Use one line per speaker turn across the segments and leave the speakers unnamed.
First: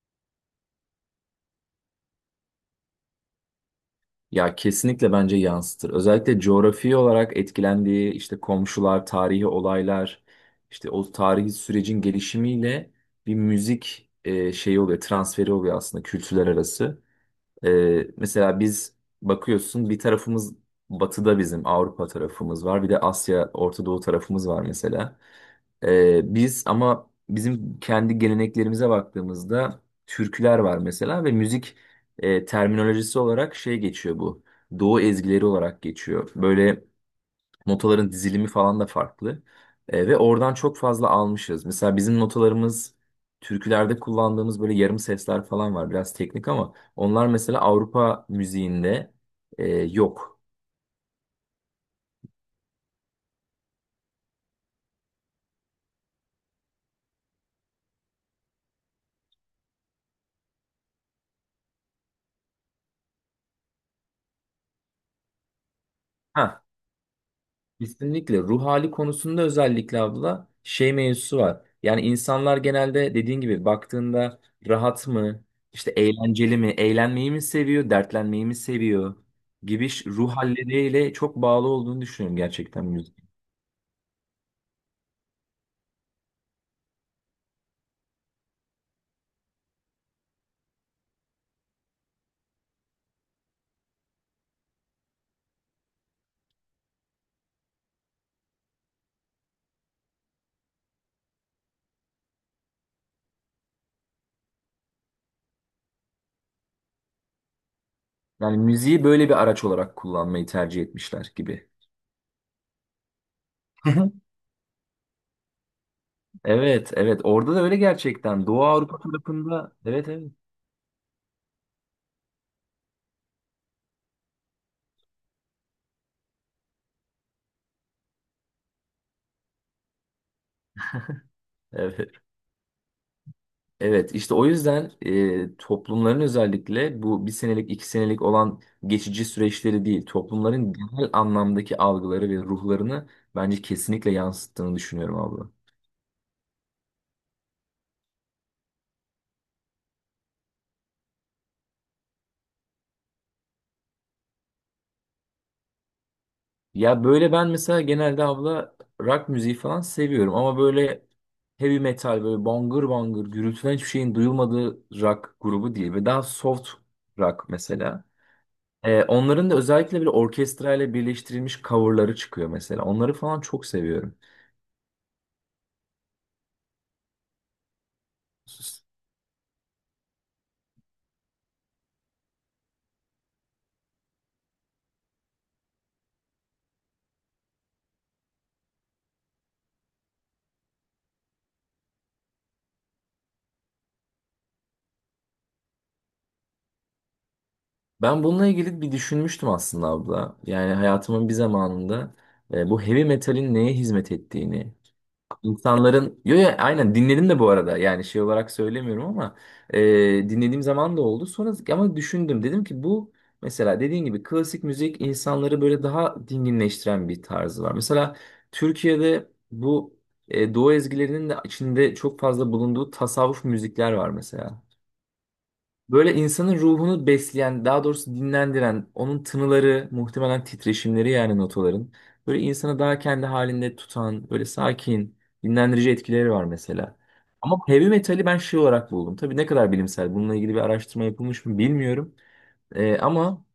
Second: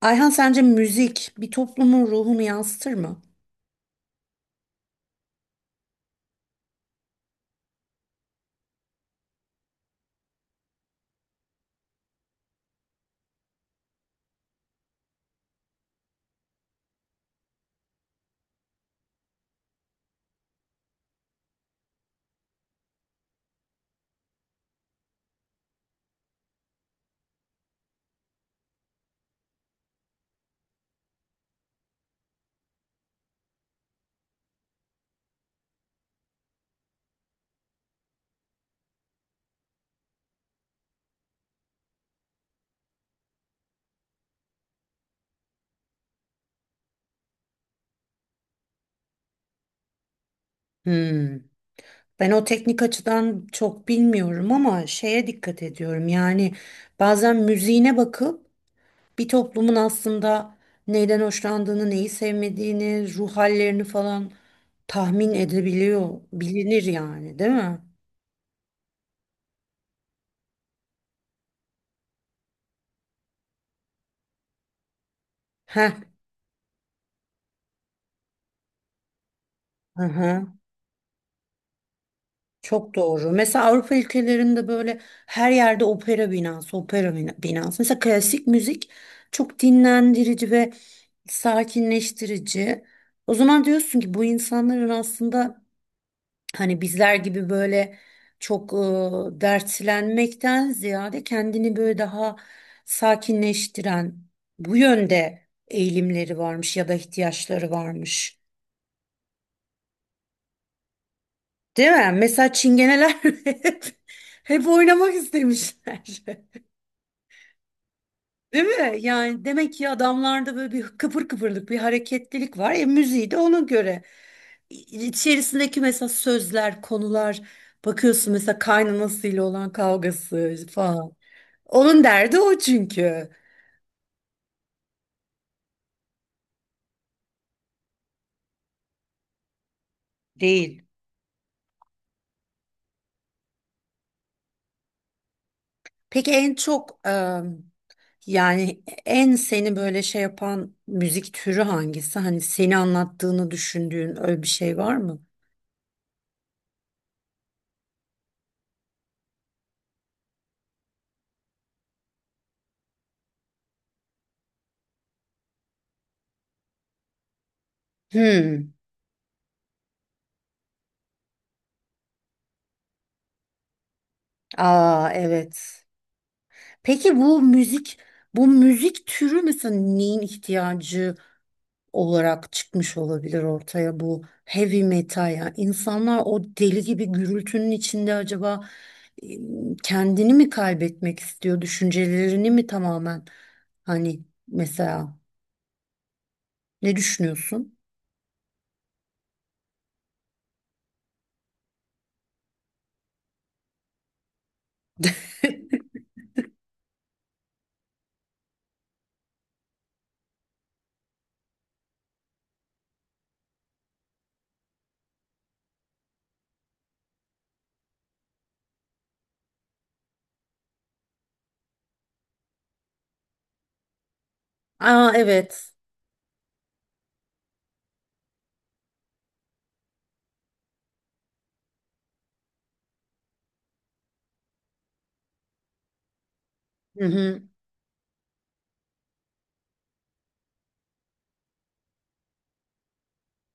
Ayhan sence müzik bir toplumun ruhunu yansıtır mı?
Ya kesinlikle bence yansıtır. Özellikle coğrafi olarak etkilendiği işte komşular, tarihi olaylar, işte o tarihi sürecin gelişimiyle bir müzik şeyi oluyor, transferi oluyor aslında kültürler arası. E, Mesela biz bakıyorsun bir tarafımız batıda bizim Avrupa tarafımız var, bir de Asya, Orta Doğu tarafımız var mesela. Biz ama bizim kendi geleneklerimize baktığımızda türküler var mesela ve müzik terminolojisi olarak şey geçiyor bu. Doğu ezgileri olarak geçiyor. Böyle notaların dizilimi falan da farklı. Ve oradan çok fazla almışız. Mesela bizim notalarımız türkülerde kullandığımız böyle yarım sesler falan var. Biraz teknik ama onlar mesela Avrupa müziğinde yok.
Hmm. Ben o teknik açıdan çok bilmiyorum ama şeye dikkat ediyorum. Yani bazen müziğine bakıp bir toplumun aslında neyden hoşlandığını, neyi sevmediğini, ruh hallerini falan tahmin edebiliyor,
Ha,
bilinir yani, değil mi?
kesinlikle ruh hali konusunda özellikle abla şey mevzusu var. Yani insanlar genelde dediğin gibi baktığında rahat mı, işte
Heh.
eğlenceli mi, eğlenmeyi mi seviyor, dertlenmeyi mi seviyor gibi
Hı
ruh
hı.
halleriyle çok bağlı olduğunu düşünüyorum gerçekten
Çok
müzik.
doğru. Mesela Avrupa ülkelerinde böyle her yerde opera binası, binası. Mesela klasik müzik çok dinlendirici ve sakinleştirici. O zaman diyorsun ki bu insanların aslında hani bizler gibi böyle çok dertlenmekten ziyade kendini böyle daha sakinleştiren bu yönde eğilimleri varmış ya da ihtiyaçları varmış.
Yani müziği böyle bir araç olarak kullanmayı tercih etmişler gibi.
Değil mi? Mesela çingeneler hep, hep oynamak istemişler.
Evet, evet, orada da öyle gerçekten.
Değil
Doğu
mi?
Avrupa
Yani demek
tarafında,
ki
evet, evet.
adamlarda böyle bir kıpır kıpırlık, bir hareketlilik var. E müziği de ona göre. İçerisindeki mesela sözler, konular bakıyorsun mesela kaynanasıyla olan kavgası falan. Onun
Evet.
derdi o çünkü.
Evet, işte o yüzden toplumların özellikle bu bir senelik iki senelik olan geçici süreçleri değil, toplumların
Değil.
genel anlamdaki algıları ve ruhlarını bence kesinlikle yansıttığını düşünüyorum abla.
Peki en çok yani en seni böyle şey yapan müzik türü hangisi? Hani seni anlattığını düşündüğün öyle bir şey var mı?
Ya böyle ben mesela genelde abla rock müziği falan seviyorum ama böyle heavy metal böyle bangır bangır gürültüden hiçbir şeyin duyulmadığı rock grubu değil ve daha soft rock mesela.
Hmm.
Onların da özellikle böyle orkestrayla birleştirilmiş coverları çıkıyor mesela, onları falan çok seviyorum.
Aa, evet. Peki bu müzik türü mesela neyin ihtiyacı olarak çıkmış olabilir ortaya, bu heavy metal, yani insanlar o deli gibi gürültünün içinde acaba e, kendini mi kaybetmek istiyor, düşüncelerini mi tamamen, hani, mesela, ne düşünüyorsun?
Ben bununla ilgili bir düşünmüştüm aslında abla. Yani hayatımın bir zamanında bu heavy metalin neye hizmet ettiğini, insanların... Yo, yo, aynen dinledim de bu arada. Yani şey olarak söylemiyorum ama e, dinlediğim zaman da oldu. Sonra ama düşündüm. Dedim ki bu mesela dediğin gibi klasik müzik insanları böyle daha dinginleştiren bir tarzı var. Mesela Türkiye'de bu Doğu ezgilerinin de içinde çok fazla bulunduğu tasavvuf müzikler var mesela.
Aa, evet.
Böyle insanın ruhunu besleyen, daha doğrusu dinlendiren, onun tınıları, muhtemelen titreşimleri yani notaların. Böyle insanı daha kendi halinde tutan, böyle sakin, dinlendirici etkileri var mesela.
Hı hı.
Ama heavy metali ben şey olarak buldum. Tabii ne kadar bilimsel, bununla ilgili bir araştırma yapılmış mı bilmiyorum. Ama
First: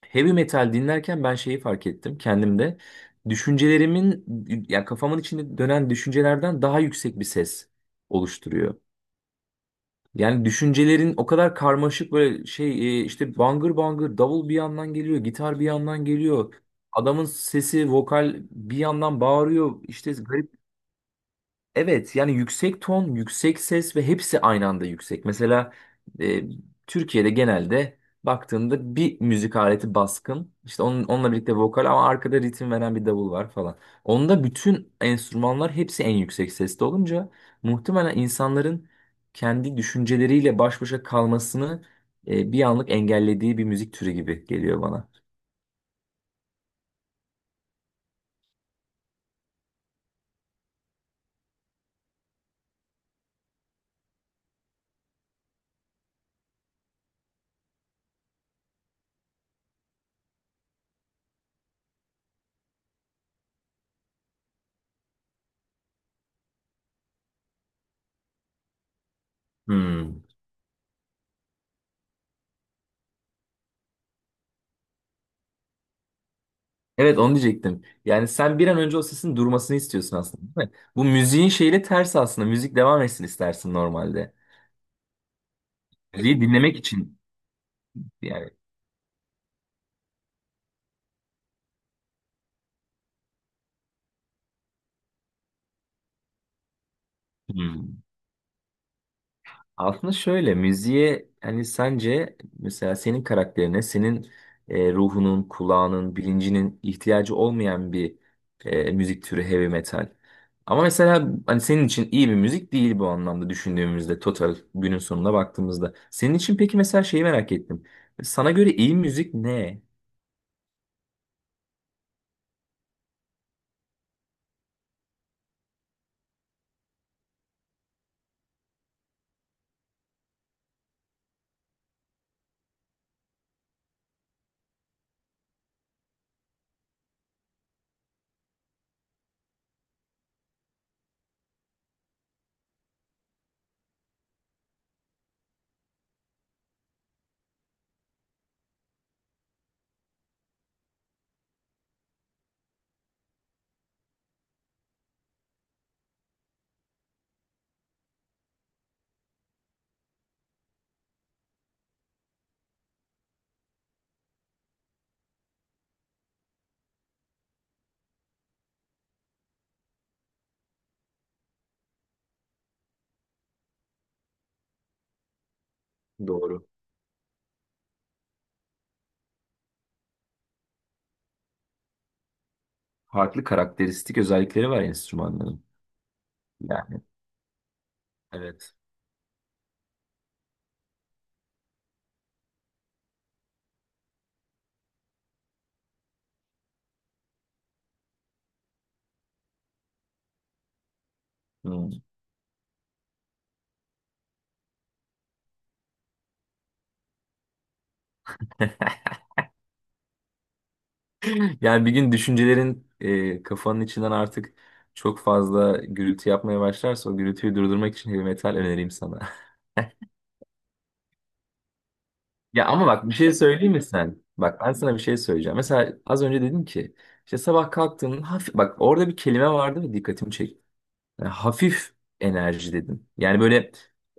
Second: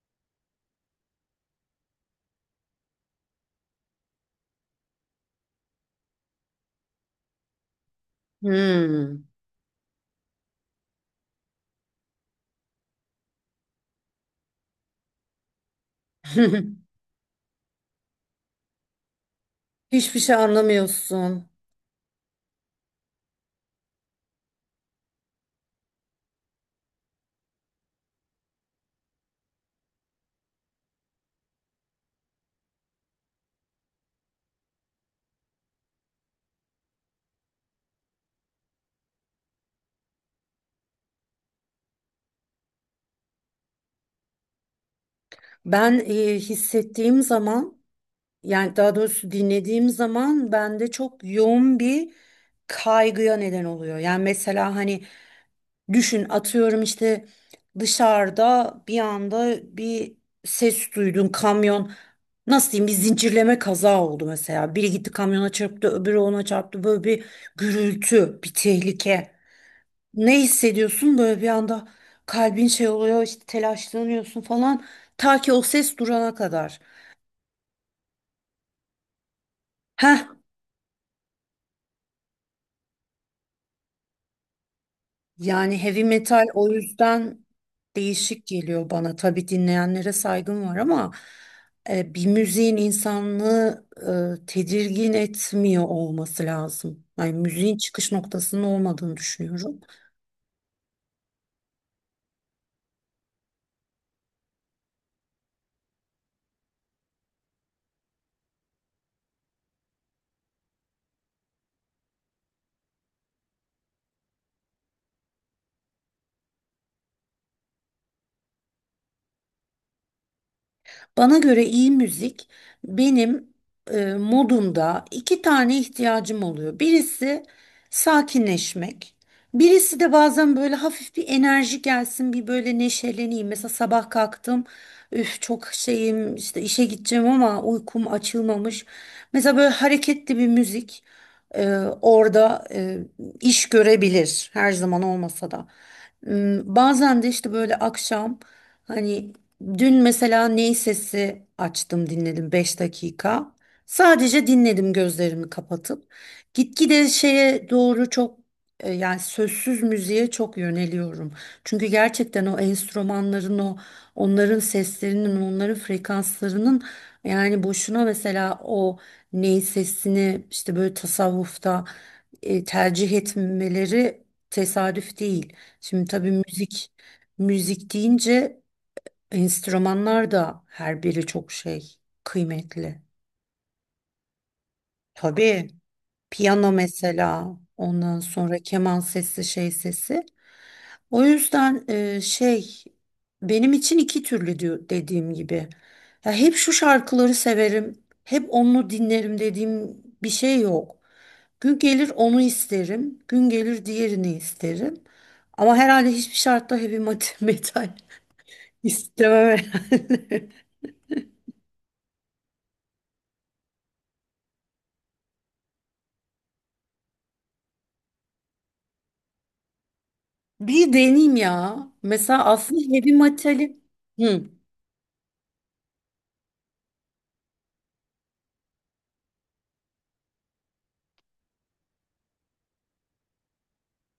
heavy metal dinlerken ben şeyi fark ettim kendimde. Düşüncelerimin, ya kafamın içinde dönen düşüncelerden daha yüksek bir ses oluşturuyor.
Hmm.
Yani düşüncelerin o kadar karmaşık böyle şey işte bangır bangır davul bir yandan geliyor, gitar bir yandan geliyor. Adamın sesi, vokal bir yandan bağırıyor. İşte
Hiçbir şey
garip.
anlamıyorsun.
Evet yani yüksek ton, yüksek ses ve hepsi aynı anda yüksek. Mesela e, Türkiye'de genelde baktığında bir müzik aleti baskın. İşte onun, onunla birlikte vokal ama arkada ritim veren bir davul var falan. Onda bütün enstrümanlar hepsi en yüksek seste olunca muhtemelen insanların kendi düşünceleriyle baş başa kalmasını bir anlık engellediği bir müzik türü gibi geliyor bana.
Ben e, hissettiğim zaman, yani daha doğrusu dinlediğim zaman bende çok yoğun bir kaygıya neden oluyor. Yani mesela hani düşün, atıyorum, işte dışarıda bir anda bir ses duydun, kamyon, nasıl diyeyim, bir zincirleme kaza oldu mesela. Biri gitti kamyona çarptı, öbürü ona çarptı, böyle bir gürültü, bir tehlike.
Hmm.
Ne hissediyorsun böyle bir anda, kalbin şey oluyor işte, telaşlanıyorsun falan, ta ki o ses durana kadar.
Evet onu diyecektim. Yani sen bir an önce o sesin durmasını istiyorsun
Heh.
aslında, değil mi? Bu müziğin şeyiyle ters aslında. Müzik devam etsin istersin normalde.
Yani heavy
Müziği
metal o
dinlemek için
yüzden değişik
yani.
geliyor bana. Tabii dinleyenlere saygım var ama bir müziğin insanlığı tedirgin etmiyor olması lazım. Yani müziğin
Hmm.
çıkış noktasının olmadığını düşünüyorum.
Aslında şöyle müziğe hani sence mesela senin karakterine, senin ruhunun, kulağının, bilincinin ihtiyacı olmayan bir müzik türü heavy metal. Ama mesela hani senin için iyi bir müzik değil bu anlamda düşündüğümüzde total günün sonuna baktığımızda. Senin için peki mesela şeyi merak ettim. Sana göre iyi müzik ne?
Bana göre iyi müzik, benim modumda iki tane ihtiyacım oluyor. Birisi sakinleşmek. Birisi de bazen böyle hafif bir enerji gelsin, bir böyle neşeleneyim. Mesela sabah kalktım, üf çok şeyim işte, işe gideceğim ama uykum açılmamış. Mesela böyle hareketli bir müzik e, orada iş görebilir, her zaman olmasa da. Hmm. Bazen de işte böyle akşam, hani, dün mesela Ney Sesi açtım, dinledim 5 dakika. Sadece dinledim gözlerimi kapatıp. Gitgide şeye doğru çok, yani sözsüz müziğe çok yöneliyorum. Çünkü gerçekten o enstrümanların o, onların seslerinin, onların frekanslarının, yani boşuna mesela o Ney Sesini işte böyle tasavvufta tercih etmeleri tesadüf değil. Şimdi tabii
Doğru.
müzik, müzik deyince enstrümanlar da her biri çok şey, kıymetli.
Farklı karakteristik özellikleri var enstrümanların.
Tabii piyano,
Yani
mesela ondan sonra
evet.
keman sesi, şey sesi. O yüzden şey, benim için iki türlü diyor, dediğim gibi. Ya hep şu şarkıları severim, hep onu dinlerim dediğim bir şey yok. Gün
Hmm.
gelir onu isterim, gün gelir diğerini isterim. Ama herhalde hiçbir şartta heavy metal istemem herhalde.
Yani bir gün düşüncelerin kafanın içinden artık çok fazla gürültü yapmaya başlarsa o gürültüyü durdurmak için heavy metal önereyim sana.
Bir deneyeyim ya. Mesela
Ya
aslında
ama bak
heavy
bir şey söyleyeyim
materi...
mi sen?
Hı.
Bak ben sana bir şey söyleyeceğim. Mesela az önce dedim ki işte sabah kalktığında hafif, bak orada bir kelime vardı ve dikkatimi çekti. Yani hafif enerji dedim. Yani böyle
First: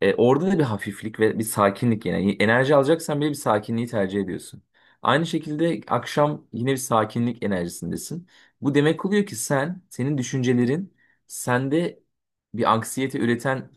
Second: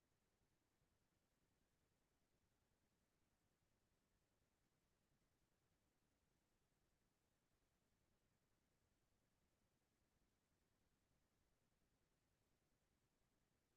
orada da bir hafiflik ve bir sakinlik yani. Enerji alacaksan bile bir sakinliği tercih ediyorsun. Aynı şekilde akşam yine bir sakinlik enerjisindesin. Bu demek oluyor ki sen, senin düşüncelerin sende bir anksiyete üreten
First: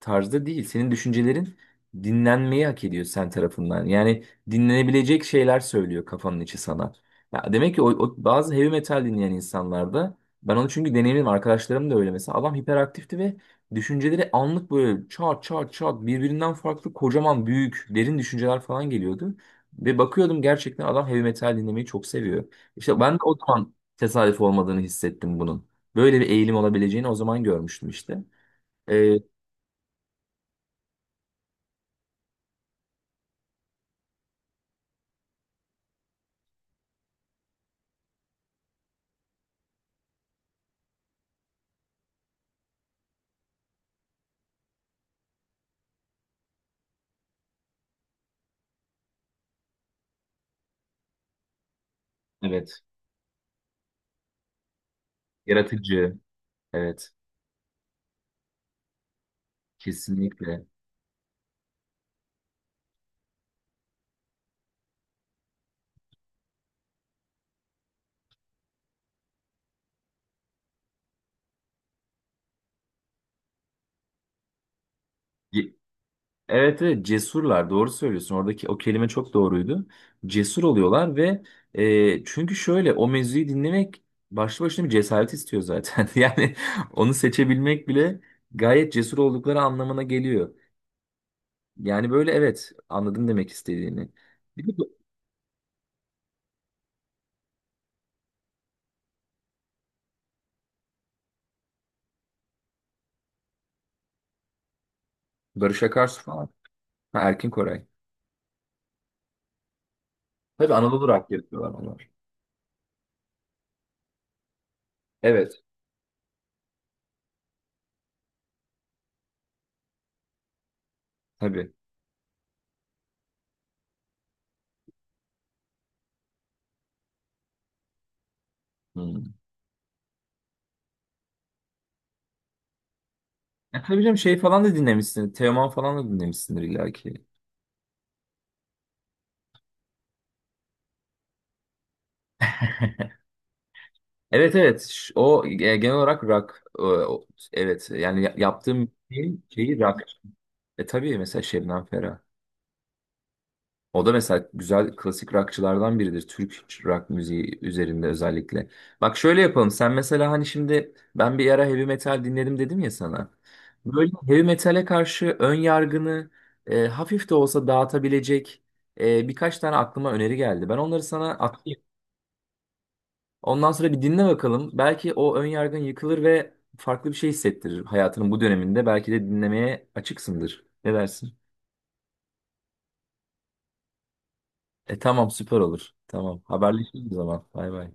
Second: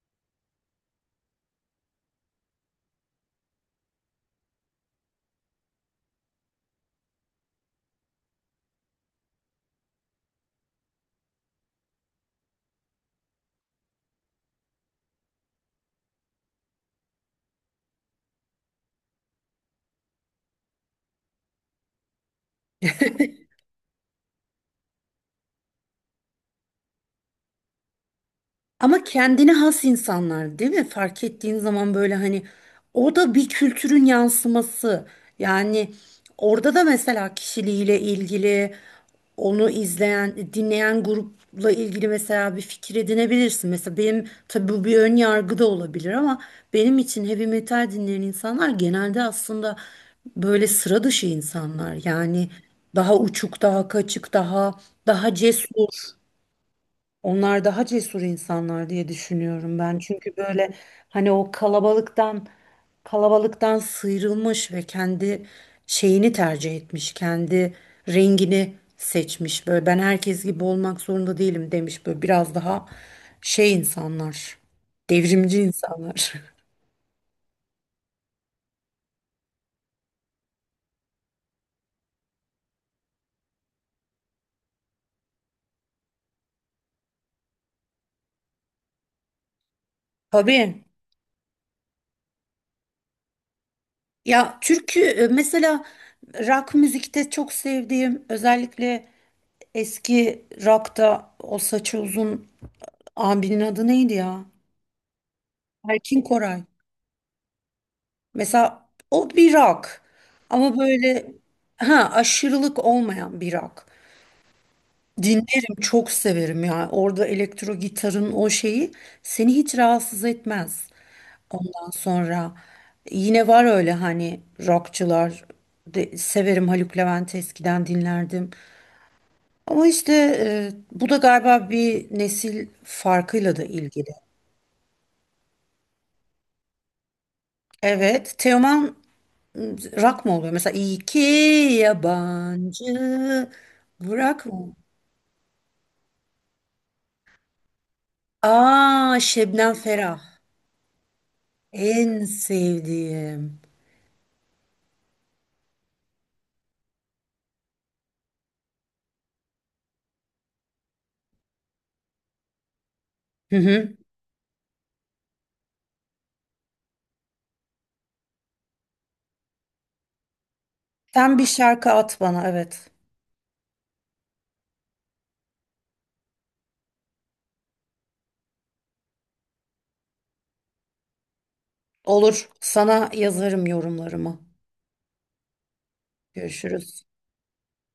tarzda değil. Senin düşüncelerin dinlenmeyi hak ediyor sen tarafından. Yani dinlenebilecek şeyler söylüyor kafanın içi sana. Ya demek ki o bazı heavy metal dinleyen insanlarda ben onu, çünkü deneyimim arkadaşlarım da öyle, mesela adam hiperaktifti ve düşünceleri anlık böyle çat çat çat birbirinden farklı kocaman büyük derin düşünceler falan geliyordu. Ve bakıyordum gerçekten adam heavy metal dinlemeyi çok seviyor. İşte ben de o zaman tesadüf olmadığını hissettim bunun. Böyle bir eğilim olabileceğini o zaman görmüştüm işte.
Ama
Ee,
kendine has insanlar değil mi? Fark ettiğin zaman böyle, hani, o da bir kültürün yansıması. Yani orada da mesela kişiliğiyle ilgili, onu izleyen, dinleyen grupla ilgili mesela bir fikir edinebilirsin. Mesela benim, tabii bu bir ön yargı da olabilir ama, benim için heavy metal dinleyen insanlar genelde aslında böyle sıra dışı insanlar. Yani
Evet.
daha uçuk, daha kaçık, daha cesur.
Yaratıcı. Evet.
Onlar daha cesur insanlar diye düşünüyorum ben. Çünkü
Kesinlikle.
böyle, hani, o kalabalıktan sıyrılmış ve kendi şeyini tercih etmiş, kendi rengini seçmiş. Böyle "ben herkes gibi olmak zorunda değilim" demiş. Böyle biraz daha şey insanlar, devrimci
Ye-
insanlar.
Evet, evet, cesurlar, doğru söylüyorsun. Oradaki o kelime çok doğruydu. Cesur oluyorlar ve çünkü şöyle o mevzuyu dinlemek başlı başına bir cesaret istiyor zaten. Yani onu seçebilmek bile gayet cesur oldukları anlamına geliyor.
Tabii.
Yani böyle evet, anladım demek istediğini.
Ya
Bir de bu-
türkü mesela rock müzikte çok sevdiğim, özellikle eski rock'ta, o saçı uzun abinin adı neydi ya?
Barış
Erkin
Akarsu falan.
Koray.
Ha, Erkin Koray.
Mesela o bir rock.
Tabii
Ama
Anadolu
böyle,
rock yapıyorlar
ha,
onlar.
aşırılık olmayan bir rock.
Evet
Dinlerim, çok severim ya. Orada elektro gitarın o şeyi seni hiç rahatsız etmez.
tabii.
Ondan sonra yine var öyle, hani, rockçılar severim, Haluk Levent eskiden dinlerdim.
Hmm.
Ama işte e, bu da galiba bir nesil farkıyla da
Tabii
ilgili.
canım şey falan da dinlemişsin. Teoman falan da dinlemişsindir illa ki.
Evet, Teoman rock mı oluyor? Mesela iki yabancı bırak
Evet,
mı?
evet. O genel olarak rock. Evet yani yaptığım
Aa,
şeyin
Şebnem
şeyi rock.
Ferah.
E tabii, mesela Şebnem Ferah.
En sevdiğim.
O da mesela güzel klasik rockçılardan biridir. Türk rock müziği üzerinde özellikle. Bak şöyle yapalım. Sen mesela hani şimdi ben bir ara heavy metal dinledim dedim ya sana.
Hı hı.
Böyle heavy metale karşı ön yargını hafif de olsa dağıtabilecek birkaç tane aklıma öneri geldi. Ben onları sana
Sen bir
atayım.
şarkı at bana, evet.
Ondan sonra bir dinle bakalım. Belki o ön yargın yıkılır ve farklı bir şey hissettirir hayatının bu döneminde. Belki de dinlemeye açıksındır. Ne dersin?
Olur. Sana yazarım yorumlarımı.
E tamam, süper olur. Tamam.
Görüşürüz.
Haberleşiriz o zaman. Bay bay.